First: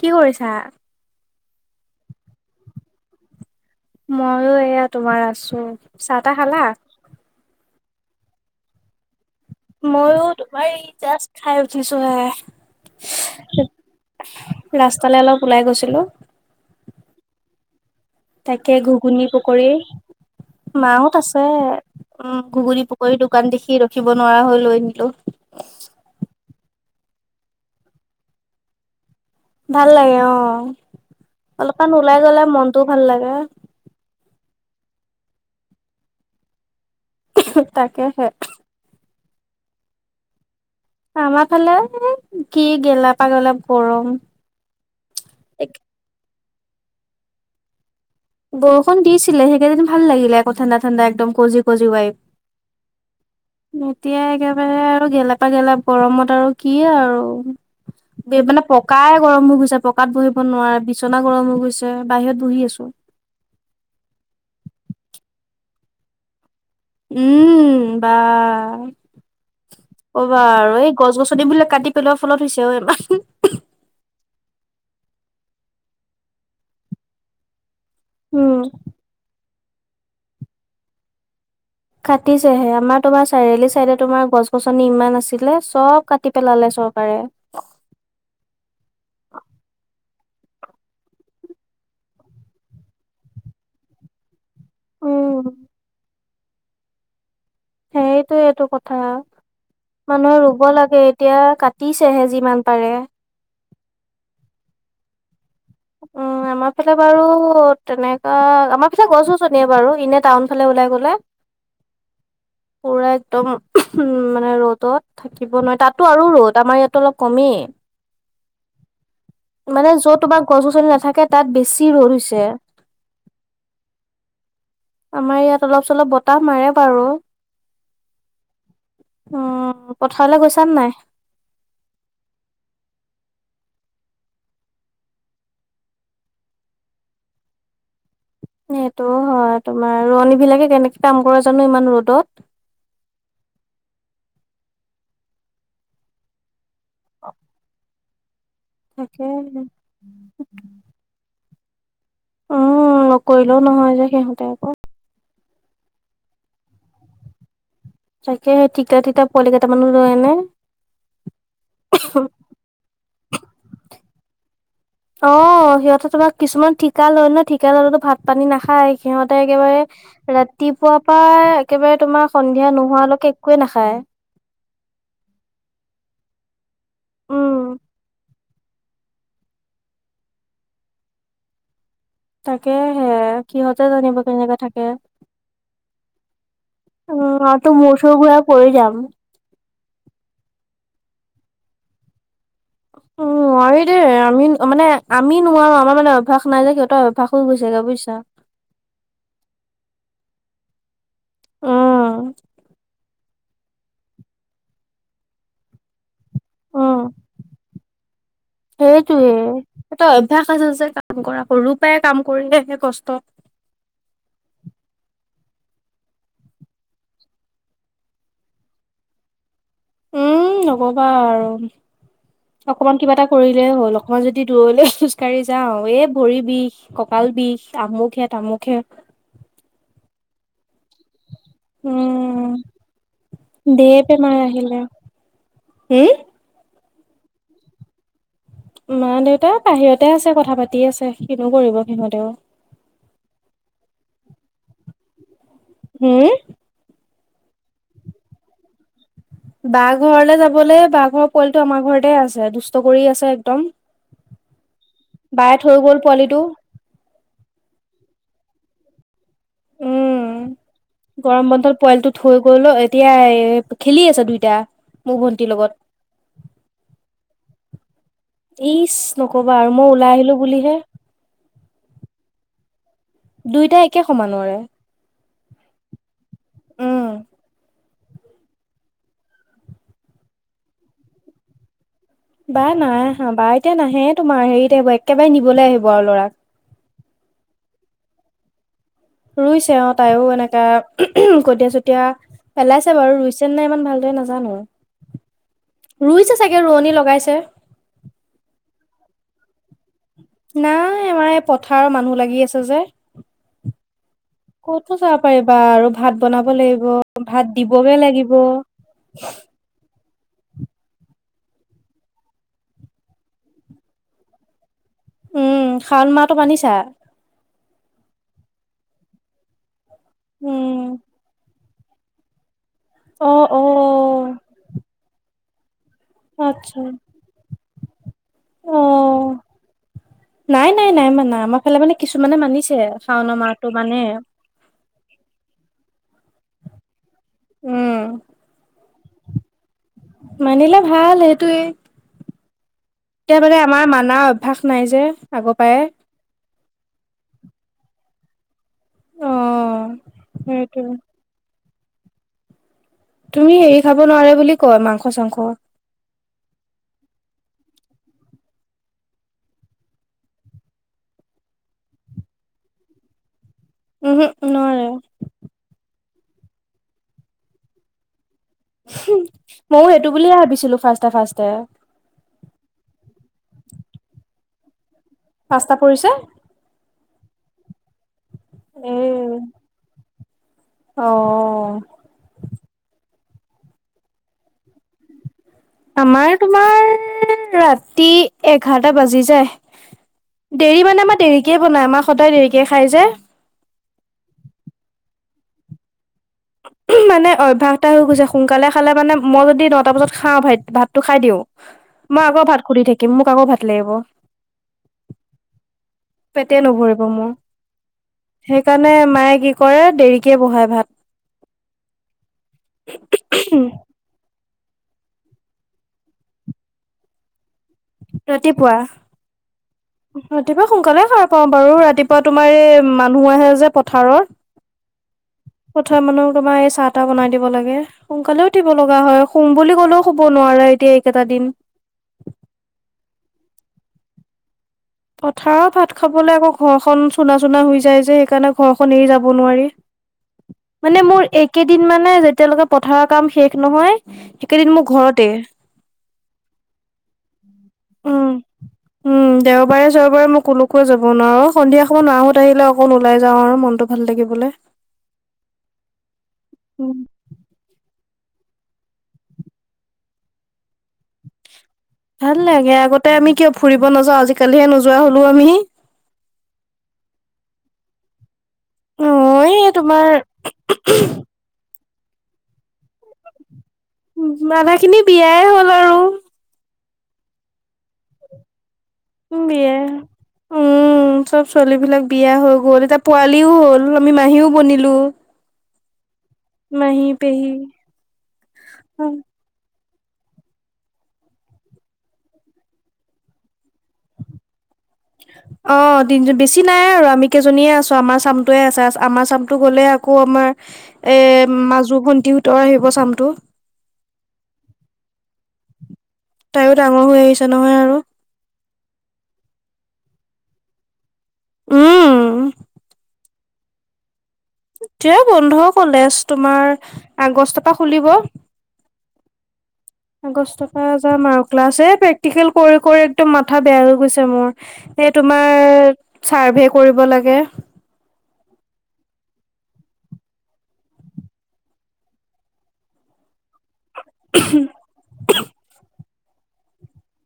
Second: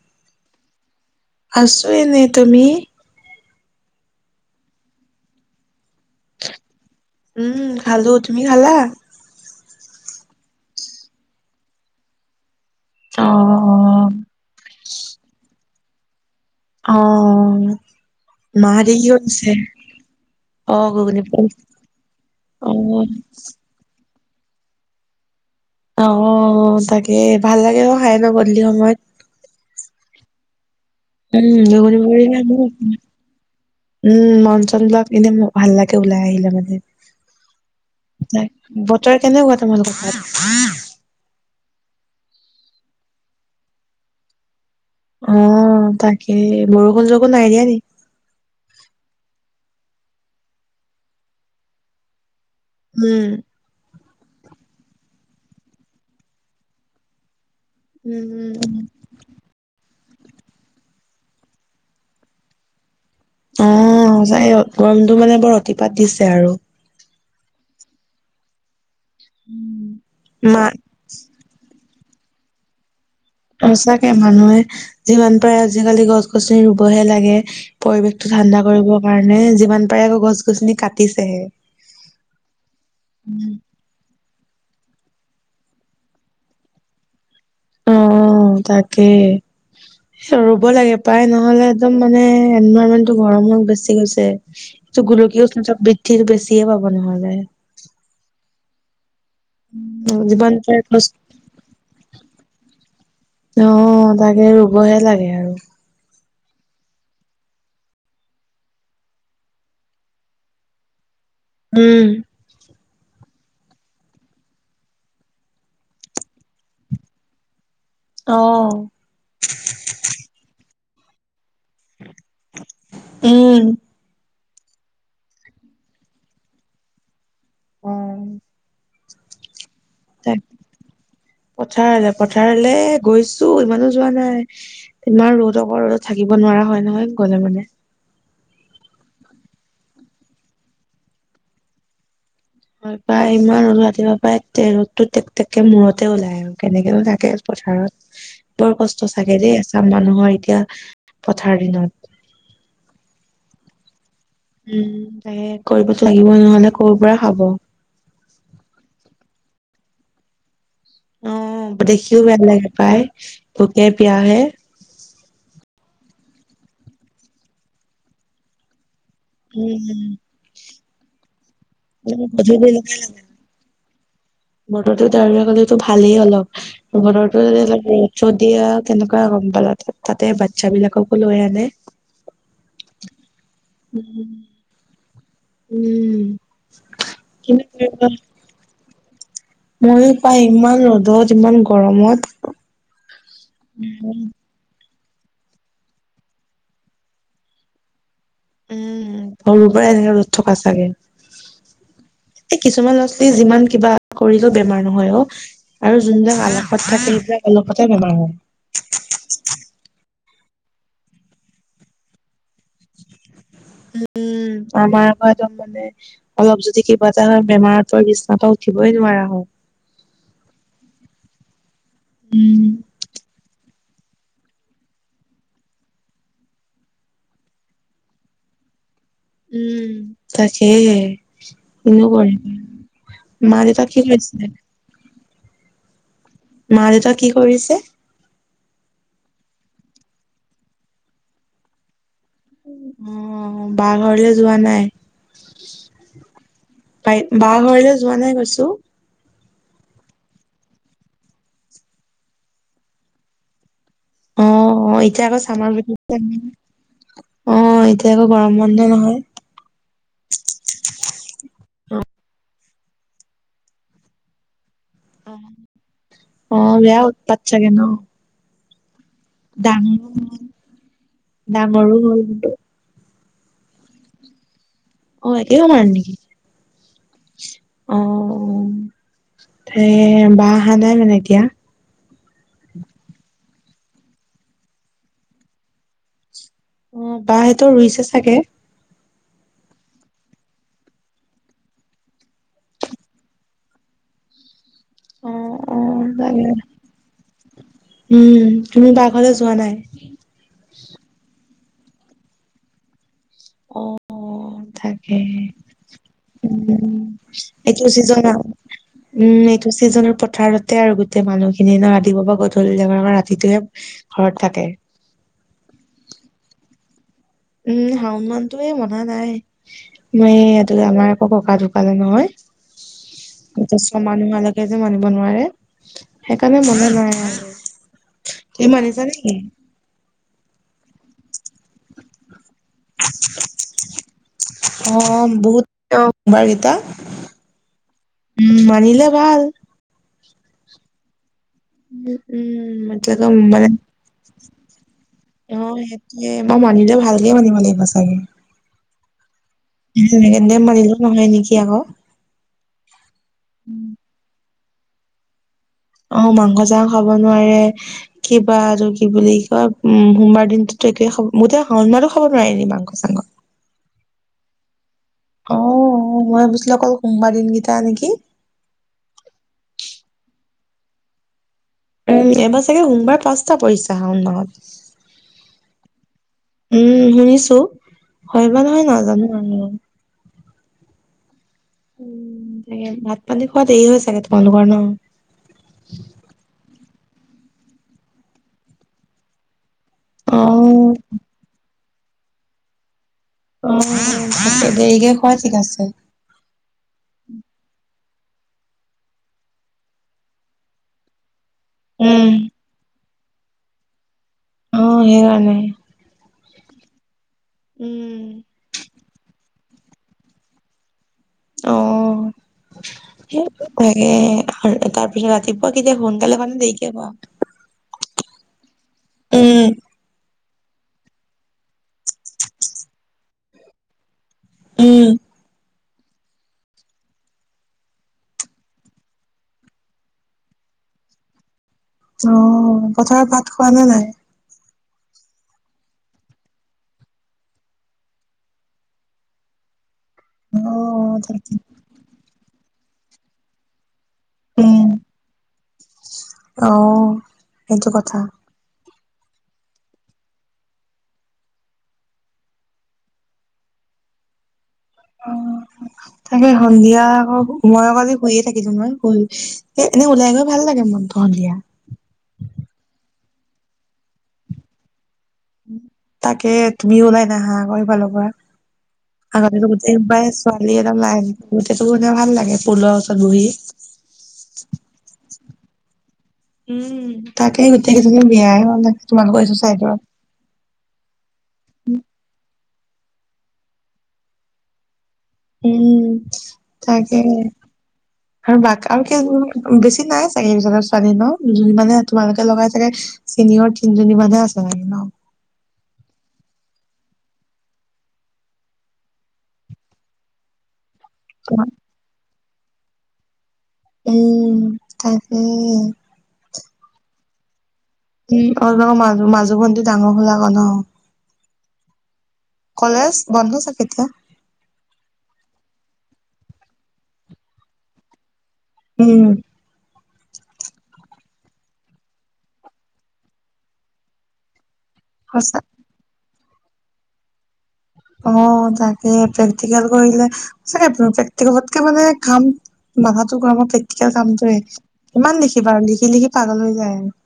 কি কৰিছা? আছো এনেই তুমি? ময়ো এয়া তোমাৰ আছো, চাহ তাহ খালা? উম খালো, তুমি খালা? মইও তোমাৰ এই জাষ্ট খাই উঠিছো হে। অ'। ৰাস্তালে অলপ ওলাই গৈছিলো। অ'। তাকে মাহঁতে কি ঘুগুনি কৰিছে পকৰি। অ মাহঁত ঘুগুনি আছে, পকৰি, উম অ ঘুগুনী পকৰী দোকান দেখি ৰখিব নোৱাৰা হৈ লৈ আনিলো। অ' তাকে ভাল লাগে অ খাই ন গধূলি সময়ত। ভাল লাগে অ', উম অলপমান ঘুগুনি ওলাই পুৰি গলে মনটো ভাল লাগে। উম মন চনবিলাক এনেই ভাল লাগে ওলাই আহিলে মানে। তাকেহে। তাক বতৰ কেনেকুৱা তোমালোকৰ ফালে? আমাৰ ফালে কি গেলা পাগলপ গৰম। অ' তাকে বৰষুণ চৰষুণ নাই দিয়া নেকি? বৰষুণ দিছিলে সেইকেইদিন ভাল লাগিলে আকৌ ঠাণ্ডা ঠাণ্ডা একদম কজি কজি ৱাইপ। উম। এতিয়া একেবাৰে আৰু গেলাপা গেলাপ গৰমত আৰু কি আৰু। উম এই উম মানে উম। পকাই গৰম হৈ গৈছে পকা পকাত বহিব নোৱাৰ, বিছনা গৰম হৈ গৈছে, বাহিৰত বহি আছো। অ' সচাই গৰমটো মানে বৰ অতিপাত দিছে আৰু। উম বা নক'বা মা আৰু এই গছ গছনিবিলাক কাটি পেলোৱাৰ ফলত হৈছে অ' ইমান। সচাকে মানুহে যিমান পাৰে আজিকালি গছ গছনি ৰুবহে লাগে। পৰিৱেশটো উম। ঠাণ্ডা কৰিবৰ কাৰণে যিমান পাৰে আকৌ গছ গছনি কাটিছেহে। কাটিছেহে আমাৰ তোমাৰ চাৰআলি চাইডে তোমাৰ গছ গছনি ইমান আছিলে চব কাটি পেলালে চৰকাৰে। উম, তাকে। ৰুব লাগে পায় নহলে একদম মানে এনভাইৰণমেন্টটো গৰম হৈ গুছি গৈছে। টো উম গোলকীয় উষ্ণতা বৃদ্ধিৰ বেছিয়ে পাব নহলে। সেইটোয়েটো কথা। মানুহে যিমান ৰুব পাৰে লাগে গছ এতিয়া কাটিছেহে যিমান পাৰে। অ' তাকে ৰুবহে লাগে আৰু। উম আমাৰ ফালে বাৰু তেনেকা আমাৰ ফালে গছ গছনিয়ে বাৰু এনে টাউন ফালে ওলাই গ'লে। উম। পুৰা একদম মানে ৰ'দ থাকিব নোৱাৰি তাতটো আৰু ৰ'দ আমাৰ ইয়াতো অলপ কমেই। অ'। মানে যত তোমাৰ গছ গছনি নাথাকে তাত বেছি ৰ'দ হৈছে। উম আমাৰ ইয়াত অলপ চলপ বতাহ মাৰে বাৰু। উম। অ পথাৰলৈ গৈছানে নাই? পথাৰলৈ পথাৰলৈ গৈছো ইমানো যোৱা নাই। তোমাৰ ৰ'দ অক ৰ'দত থাকিব নোৱাৰা হয় নহয় গলে মানে। সেইটো হয় তোমাৰ ৰোৱনীবিলাকে কেনেকে কাম কৰা জানো ইমান ৰ'দত। হয় পায়, ইমান ৰাতিপুৱাৰপাই তে ৰ'দটো তেক তেককৈ মূৰতে ওলাই আৰু। কেনেকেনো থাকে পথাৰত, বৰ কষ্ট তাকে চাগে দেই এচাম মানুহৰ এতিয়া! পথাৰ দিনত। অ', নকৰিলেও নহয় যে সিহঁতে আ উম তাকে, কৰিবতো লাগিবই, নহলে ক'ৰ পৰা খাব? তাকে, টিকলা-টিকলা পোৱালিকেটামানো লৈ আহে ন? অ, দেখিও বেয়া লাগে পায়, ভোকে পিয়াহে অ, সিহঁতে তোমাক কিছুমান ঠিকা লয় ন, ঠিকা ললেতো ভাত পানী নাখায়। সিহঁতে একেবাৰে উম, ৰাতিপুৱাৰপা একেবাৰে তোমাৰ গধূলি সন্ধিয়া লগে লগে নোহোৱালৈকে একোৱে নাখায়। বতৰটো ডাৱৰীয়া কৰিলেতো ভালেই অলপ, বতৰটো উম [unintelligible] যদি আৰু তেনেকুৱা গম পালে, তাতে বাচ্ছাবিলাককো লৈ আনে তাকেহে, সিহঁতে জানিব উম। কেনেকে থাকে! উম। অ, কিনো মইতো মূৰ কৰিবা চূৰ ঘূৰাই পৰি যাম। ময়ো পাই, ইমান ৰ'দত, ইমান গৰমত! অ', আৰু এতিয়া, উম। আমি অ মানে আমি নোৱাৰোঁ, আমাৰ মানে অভ্যাস নাই যে, সিহঁতৰ অভ্যাস হৈ গৈছেগৈ বুইছা? উম, সৰুৰ পৰা এনেকে ৰ'দত থকা চাগে! উম এই কিছুমান লছালি যিমান কিবা কৰিলেও বেমাৰ নহয় অ', আৰু জোনবিলাক আলা উম [unintelligible] অলপতে বেমাৰ হয়। সেইটোৱে, সেঁতৰ অভ্যাস আছে যে কাম কৰা, সৰুপাই কাম কৰিলে যে কষ্ট উম, উম। আমাৰ আকৌ একদম মানে অলপ যদি কিবা এটা হয়, বেমাৰতে বিচনাপা উঠিবই নোৱাৰা হওঁ উম নকবা আৰু, উম। অকমান কিবা এটা কৰিলেই হ'ল মই যদি দূৰলৈ খোজ কাঢ়ি যাওঁ, এই ভৰি বিষ, কঁকাল বিষ, আমুক হে, তামুক হে উম, তাকেই, কিনো উম কৰিবি [unintelligible] আহিলে, হুম মা দেউতাই কি কৰি আ? ছে মা দেউতা বাহিৰতে আছে, কথা পাতি আছে। কিনো কৰিব সিহঁতেও অ', বা ঘৰলে যোৱা নাই? উম বাই, বা ঘৰলৈ যোৱা নাই কৈছোঁ। বাৰ ঘৰলৈ যাবলৈ বা ঘৰৰ পোৱালিটো আমাৰ ঘৰতে আছে, দুষ্ট কৰি আছে একদম। অ', অ, এতিয়া আকৌ বায়ে থৈ চামাৰ গ'ল ভেকেচন‌ পোৱালিটো [unintelligible] অ', এতিয়া আকৌ গৰম বন্ধ নহয়! উম গৰম বন্ধত পোৱালিটো থৈ গ'ল, এতিয়া খেলি আছে দুইটা। মোৰ ভণ্টিৰ লগত। অ', বেয়া উৎপাত চাগে ন? ইচ নক'বা আৰু, মই ডাঙৰো ওলাই হ'ল আহিলোঁ বুলিহে ডাঙৰো হ'ল কিন্তু। দুইটাই একে সমানৰে। অ, একে সমান নেকি? উম অ', তে বা অহা নাই মানে এতিয়া? বা নাই আহা, বা এতিয়া নাহে তোমাৰ, হেৰিত আহিব, একেবাৰে নিবলৈ আহিব আৰু ল'ৰাক। অ, বা সেইটো ৰুইছে চাগে। ৰুইছে অ, তাইও এনেকা কঠিয়া-চঠিয়া পেলাইছে বাৰু! ৰুইছে নে নাই, ইমান ভালদৰে নাজানো। অ অ ৰুইছে তাকে চাগে, ৰোৱনী লগাইছে। উম। তুমি বা ঘৰলৈ যোৱা নাই? নাই, আমাৰ এই পথাৰৰ মানুহ লাগি আছে যে। অ, অ। ক'তো যাব পাৰিবা আৰু, ভাত বনাব লাগিব, উম ভাত এইটো দিবগে চিজন লাগিব। উম, এইটো চিজনত পথাৰতে আৰু গোটেই মানুহখিনি ন, ৰাতিপুৱাৰ পৰা গধূলিলেকে, অকল ৰাতিটোহে ঘৰত থাকে। উম, শাওন মাহটো মানিছা? উম, শাওণমাহ‌টোৱে মনা নাই, উম মই আমাৰ ককা ঢুকালে নহয়। অ, অ। ছয় মাহ নোহোৱালৈকে যে মানিব নোৱাৰে, সেইকাৰণে আচ্ছা মনা নাই আৰু। তুমি অ মানিছা নেকি? নাই, নাই, নাই মানা। আমাৰ ফালে মানে কিছুমানে মানিছে। শাওনৰ মাহটো মানে অ, বহুত [unintelligible] বাৰকেইটা। উম, মানিলে ভাল। মানিলে ভাল, সেইটোৱে। উম, উম। এতিয়া মানে আমাৰ মানাৰ অভ্যাস নাই যে, আগৰ পৰাই। এ, মই মানিলে ভালকেই মানিব লাগিব চাগে। অ যেনেকে-তেনেকে সেইটো মানিলেও নহয় নেকি আকৌ! তুমি হেৰি খাব নোৱাৰে বুলি কয় মাংস-চাংস। অ, মাংস-চাংস খাব নোৱাৰে। কিবা আৰু কি বুলি কয়, উম, সোমবাৰ দিনটোতো একোৱে খাব, গোটেই শাওন মাহটো খাব নোৱাৰি নেকি, মাংস-চাংস। উহু, উহু। নোৱাৰে। অ, মই ভাবিছিলো অকল সোমবাৰ দিনকেইটা নেকি! ময়ো সেইটো বুলিয়ে ভাবিছিলো ফাষ্টে-ফাষ্টে। উম, এইবাৰ চাগে, সোমবাৰ পাঁচটা পৰিছে শাওণ মাহত। পাঁচটা পৰিছে! উম, শুনিছো! হয় বা নহয় এ নাজানো আৰু। অ। তাকে, ভাত-পানী খোৱা দেৰি হয় চাগে, তোমালোকৰ ন! আমাৰ তোমাৰ, ৰাতি এঘাৰটা বাজি যায়। অ দেৰি মানে, আমাৰ দেৰিকে বনাই, আমাৰ সদায় দেৰিকে খাই যে। অ, দেৰিকে খোৱাই ঠিক আছে। মানে অভ্যাস এটা হৈ গৈছে, সোনকালে খালে মানে মই যদি নটা বজাত খাওঁ, ভা ভাতটো খাই দিওঁ। মই উম আকৌ ভাত সুধি থাকিম, মোক আকৌ ভাত লাগিব। অ, সেইকাৰনে। পেটে নভৰিব মোৰ। উম। সেইকাৰণে, মায়ে কি কৰে, দেৰিকে বহায় ভাত। অ, [unintelligible] এঁ তাৰ পিছত ৰাতিপুৱা কেতিয়া শুৱা সোনকালে শুৱানে দেৰিকে শুৱা? ৰাতিপুৱা। উম' ৰাতিপুৱা সোনকালে হাৰ পাওঁ বাৰু ৰাতিপুৱা তোমাৰ এই মানুহ আহে যে পথাৰৰ। উম' পথাৰ মানুহ তোমাৰ এই চাহ তাহ বনাই দিব লাগে। সোনকালে উঠিব লগা হয়, সোম বুলি ক'লেও শুব নোৱাৰা এতিয়া এইকেইটা দিন।। অঁ পথাৰত ভাত খোৱা নে নাই? পথাৰত ভাত খাবলৈ আকৌ ঘৰখন চুনা চুনা হৈ যায় যে, সেইকাৰণে ঘৰখন এৰি যাব নোৱাৰি। অ মানে মোৰ তাকে এইকেইদিন মানে যেতিয়ালৈকে পথাৰৰ কাম শেষ নহয়- সেইকেইদিন উম মোৰ ঘৰতে, অ সেইটো কথা উম'। উম দেওব- দেওবাৰে চেওবাৰে মোক কলৈকো যাব নোৱাৰোঁ, সন্ধিয়া সময়ত মা হঁত আহিলে অকণ ওলাই যাওঁ আৰু মনটো ভাল লাগিবলে। [inaudible] অঁ তাকে সন্ধিয়া উম, আকৌ- ময় আক আজি শুইয়ে থাকিলো নহয়, শুই এনে ওলাই গৈ ভাল লাগে মনটো সন্ধিয়া। ভাল লাগে আগতে আমি কিয় ফুৰিব নাযাও, আজিকালিহে নোযোৱা হ'লো আমি। তাকে, তুমিও ওলাই নাহাঁ আক সিফালৰ পৰা। অ', আগতেটো এই গোটেই তোমাৰ ছোৱালী এটা লাইন গোতেই টো ভাল লাগে পুলৰ ওচৰত বহি। উম' মানা খিনি বিয়াই হ'ল আৰু। উম' তাকেই গোটেই গেজনী বিয়াই হলে তোমালোকৰ সেইটো বিয়া চাইদৰ। উম, চব ছোৱালী বিলাক বিয়া হৈ গ'ল এতিয়া পোৱালিও হ'ল আমি মাহীও বনিলো। উম' মাহী তাকে পেহী আৰু বাক আৰু কিয় [unintelligible] বেছি নাই চাগে এইটো জেগাত ছোৱালী ন দুজনী মানে তোমালোকে লগাই চাগে- চিনিয়ৰ তিনিজনী মান হে আছে চাগে ন। অঁ তিনি জনি বেছি নাই আৰু আমি কেইজনীয়ে আছো আমাৰ চামটোৱে আছে আমাৰ চামটো গ'লে আকৌ আমাৰ- এ মাজু ভণ্টিহঁতৰ আহিব চামটো। উম' তাকে। তাইও ডাঙৰ হৈ আহিছে নহয় আৰু। উম' অ তহত মাজু মাজু ভন্টি ডাঙৰ হল আক ন। উম' কলেজ বন্ধ চাগে এতিয়া। এতিয়া বন্ধ কলেজ তোমাৰ আগষ্ট পা খুলিব। উম' আগষ্ট পা যাম আৰু ক্লাছ এ প্ৰেক্টিকেল কৰি কৰি একদম মাথা বেয়া হৈ গৈছে মোৰ। এ সঁচা তোমাৰ চাৰ্ভে কৰিব লাগে। অঁ তাকে প্ৰেক্টিকেল কৰিলে সচাকে প্ৰেক্টিকেলতকে মানে কাম- মাথাটো গৰম হয় প্ৰেক্টিকেল কামটোয়ে, কিমান লিখি বা আৰু লিখি লিখি পাগল হৈ যায় আৰু।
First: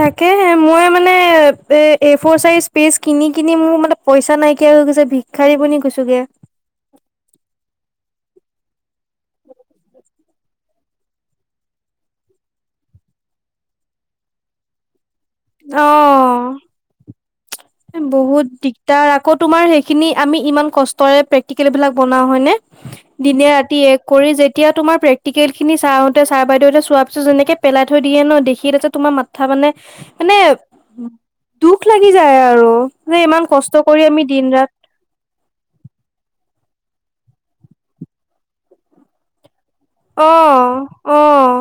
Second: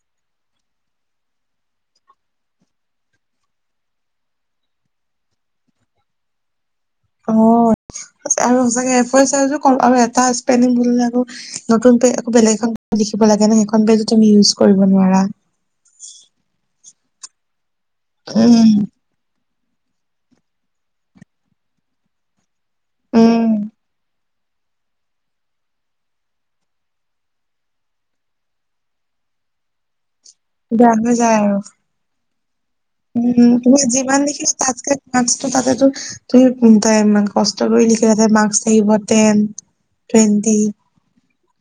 তাকেহে মই মানে এ ফৰ চাইচ পেচ কিনি কিনি মোৰ মানে পইচা নাইকিয়া হৈ গৈছে। ভিক্ষ- খাৰি বনি গৈছো গে। অঁ আৰু সচাকে এ ফোৰ চাইজো কম আৰু এটা স্পেনিং ভুল হ'লে আকৌ- নতুন পেজ আকৌ বেলেগ এখন পেজত লিখিব লাগে ন সেইখন পেজো তুমি ইউজ কৰিব নোৱাৰা। অঁ' এ বহুত উম, দিগদাৰ আক- কৌ তোমাৰ সেইখিনি আমি ইমান কষ্টৰে পেক্তিকেল বিলাক বনাও হয় নে- উম, দিনে ৰাতি এক কৰি যেতিয়া তোমাৰ প্ৰেক্টিকেল খিনি চাহতে ছাৰ বাইদেউ হতে চোৱা পিছত যেনেকে- পেলাই থৈ দিয়ে ন' দেখি তাতে তোমাৰ মাথা মানে, মানে বেয়া হৈ যায় আৰু। দুখ লাগি যায়। আৰু যে ইমান কষ্ট কৰি আমি দিন ৰাত তাঞ্চ তাতেতো তুমি কোন তাইম কষ্ট কৰি লিখিই মাৰ্ক থাকিব টেন। টুৱেণ্টি। অ', অ',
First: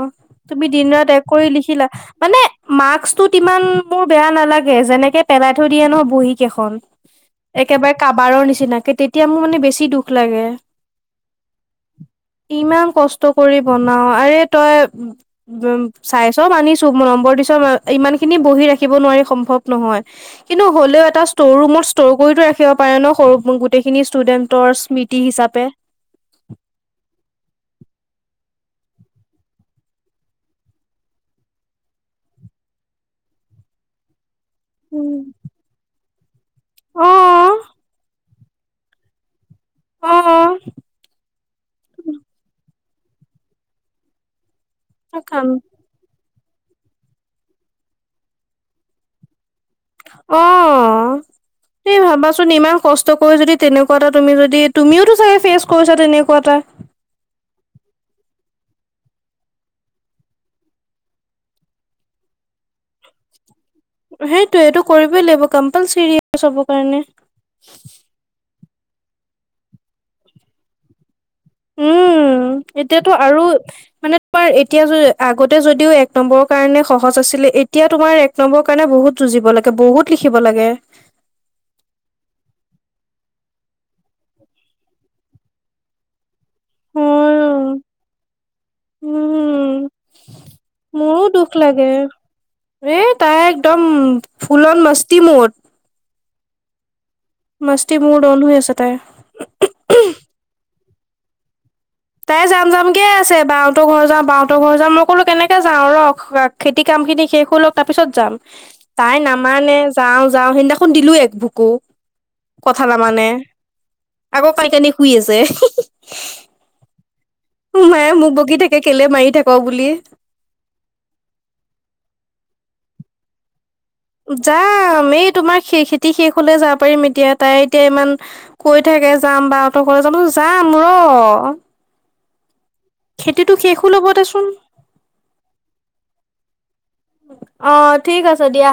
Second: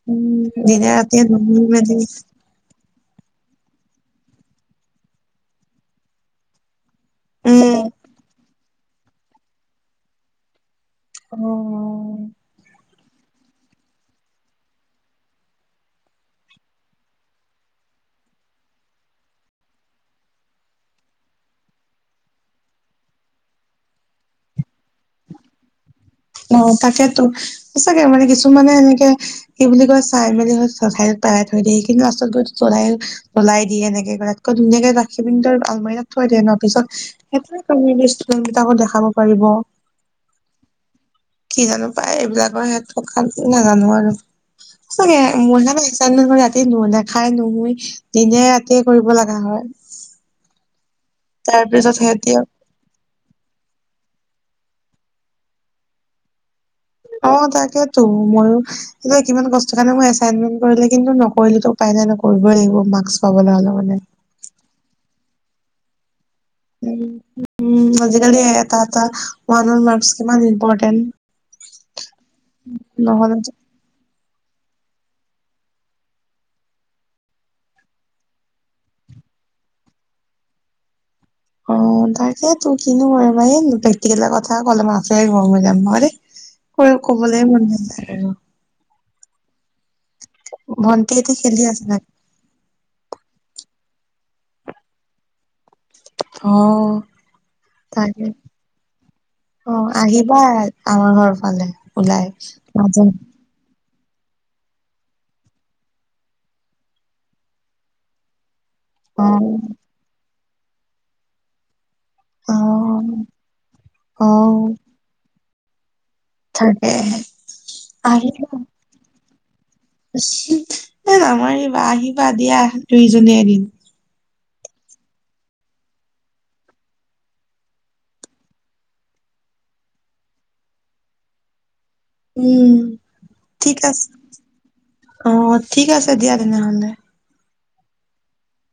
তুমি দিন দিনে উম, ৰাত ৰাতিয়ে এক কৰি দুই লিখিলা, মেলি মানে মাস্কটোত ইমান মোৰ বেয়া নালাগে, যেনেকে পেলাই থৈ দিয়ে নহ বহীকেইখন। উম। একেবাৰে কাবাৰৰ নিচিনাকে, তেতিয়া মোৰ মানে বেছি দুখ লাগে। অ', ইমান কষ্ট কৰি বনাওঁ আৰে তই উম' চাইচ মানিছো নম্বৰ দিচ, ইমান খিনি বহি ৰাখিব নোৱাৰি সম্ভৱ নহয়। কিন্তু হ'লেও এটা ষ্ট' ৰুমত ষ্ট'ৰ কৰিতো ৰাখিব পাৰে ন'। সৰু গোটেইখিনি ষ্টুডেন্টৰ ইছ তি হিচাপে। অ', তাকেতো, সচাগে মানে কিছুমানে এনেকে সই বুলি কয় চাই মেলি চধাই পেলাই থৈ দিয়ে, কিন্তু আচলতো চধাই ওলাই দিয়ে এনেকে ধুনীয়াকে উম, গাখি পিনিতৰ আলমাৰি এটাত থৈ দে ন' পিছত অ সেইটোৱে নিদিষ্ট উম', তাকো দেখাব পাৰিব। অ', কি জানো পাই, এইবিলাকৰ ক্ষেত্ৰত শান্তি নাজানো আৰু। সঁচাকে কাম মোৰ নিচিনাকে আছাইটমেন ৰাতি নু খাই নুহুই দিনে ৰাতিয়ে কৰিব লগা হয়। অ', তাৰ পিছত এই সিহঁতি ভাবাচোন ইমান কষ্ট চকুৱে কৰি যদি তেনেকুৱা এটা তুমি যদি, তুমিওঁ চাগে ফেচ কৰিছা তেনেকুৱা এটা। অ', তাকেতো মইওঁ সেই কিমান কষ্ট কাৰণে মই এচাইনমেণ্ট কৰিলে কিন্তু নকৰিলেতো উপায় নাই ন', কৰিবই লাগিব মাৰ্ক পাবলৈ হ'লে মানে। সেইটো এইটো কৰিবই লাগিব কম্পালচৰি। চবৰ কাৰণে উম', আজিকালি এটা এটা, ওৱান মাৰ্কচ কিমান ইম্পৰ্টেণ্ট। উম', এতিয়াতো নহ'লে আৰু যে- মানে তোমাৰ এতিয়া আগতে যদিও এক নম্বৰৰ কাৰণে সহজ আছিলে, এতিয়া তোমাৰ এক নম্বৰ কাৰণে বহুত যুঁজিব লাগে, বহুত লিখিব লাগে। অ', তাকে তোৰ কিনো হয় এইবাৰ, হেৰি প্ৰেক্টিকেলৰ কথা ক'লে মথাই গৰম হৈ যাব দেই। হয় কবলৈ মন অ', নেজাই। উম', ভন্টি মোৰো এতিয়া দুখ খেলি আছে লাগে। চাগে এ' তাই একদম ফুলন মস্তি মদ অ', মস্তি মদ তাকে অন হৈ আছে তাই। অ আহিবা আমাৰ ঘৰ ফালে। ওলাই তাই যাম যাম মাজে কে আছে বাওঁ। ত' ঘৰ যাওঁ বাওঁতৰ ঘৰ যাম মই ক'লো কেনেক যাওঁ ৰ'। খেতি কাম খিনি শেষ হয় লওক তাৰ পিছত যাম। তাই অ নামানে যাওঁ যাওঁ সেইদিনাখন দিলো এক ভুকু। অ কথা নামানে, অ আকৌ কানি কানি শুই আছে। তাকেহে। মায়ে মোক বগি থাকে, কেলে মাৰি থাক বুলি। এ' নামাৰিবা আহিবা দিয়া, দুইজনীয়ে এদিন। যাম, এই তোমাৰ খে- খেতি শেষ হ'লে যাব পাৰিম, এতিয়া তাই এতিয়া ইমান কৈ থাকে যাম বা অঁত কলে যামতো যাম ৰ উম খেতিটো ঠিক শেষো ল'ব আছে দেচোন। অ ঠিক আছে দিয়া তেনেহলে অ ঠিক আছে দিয়া।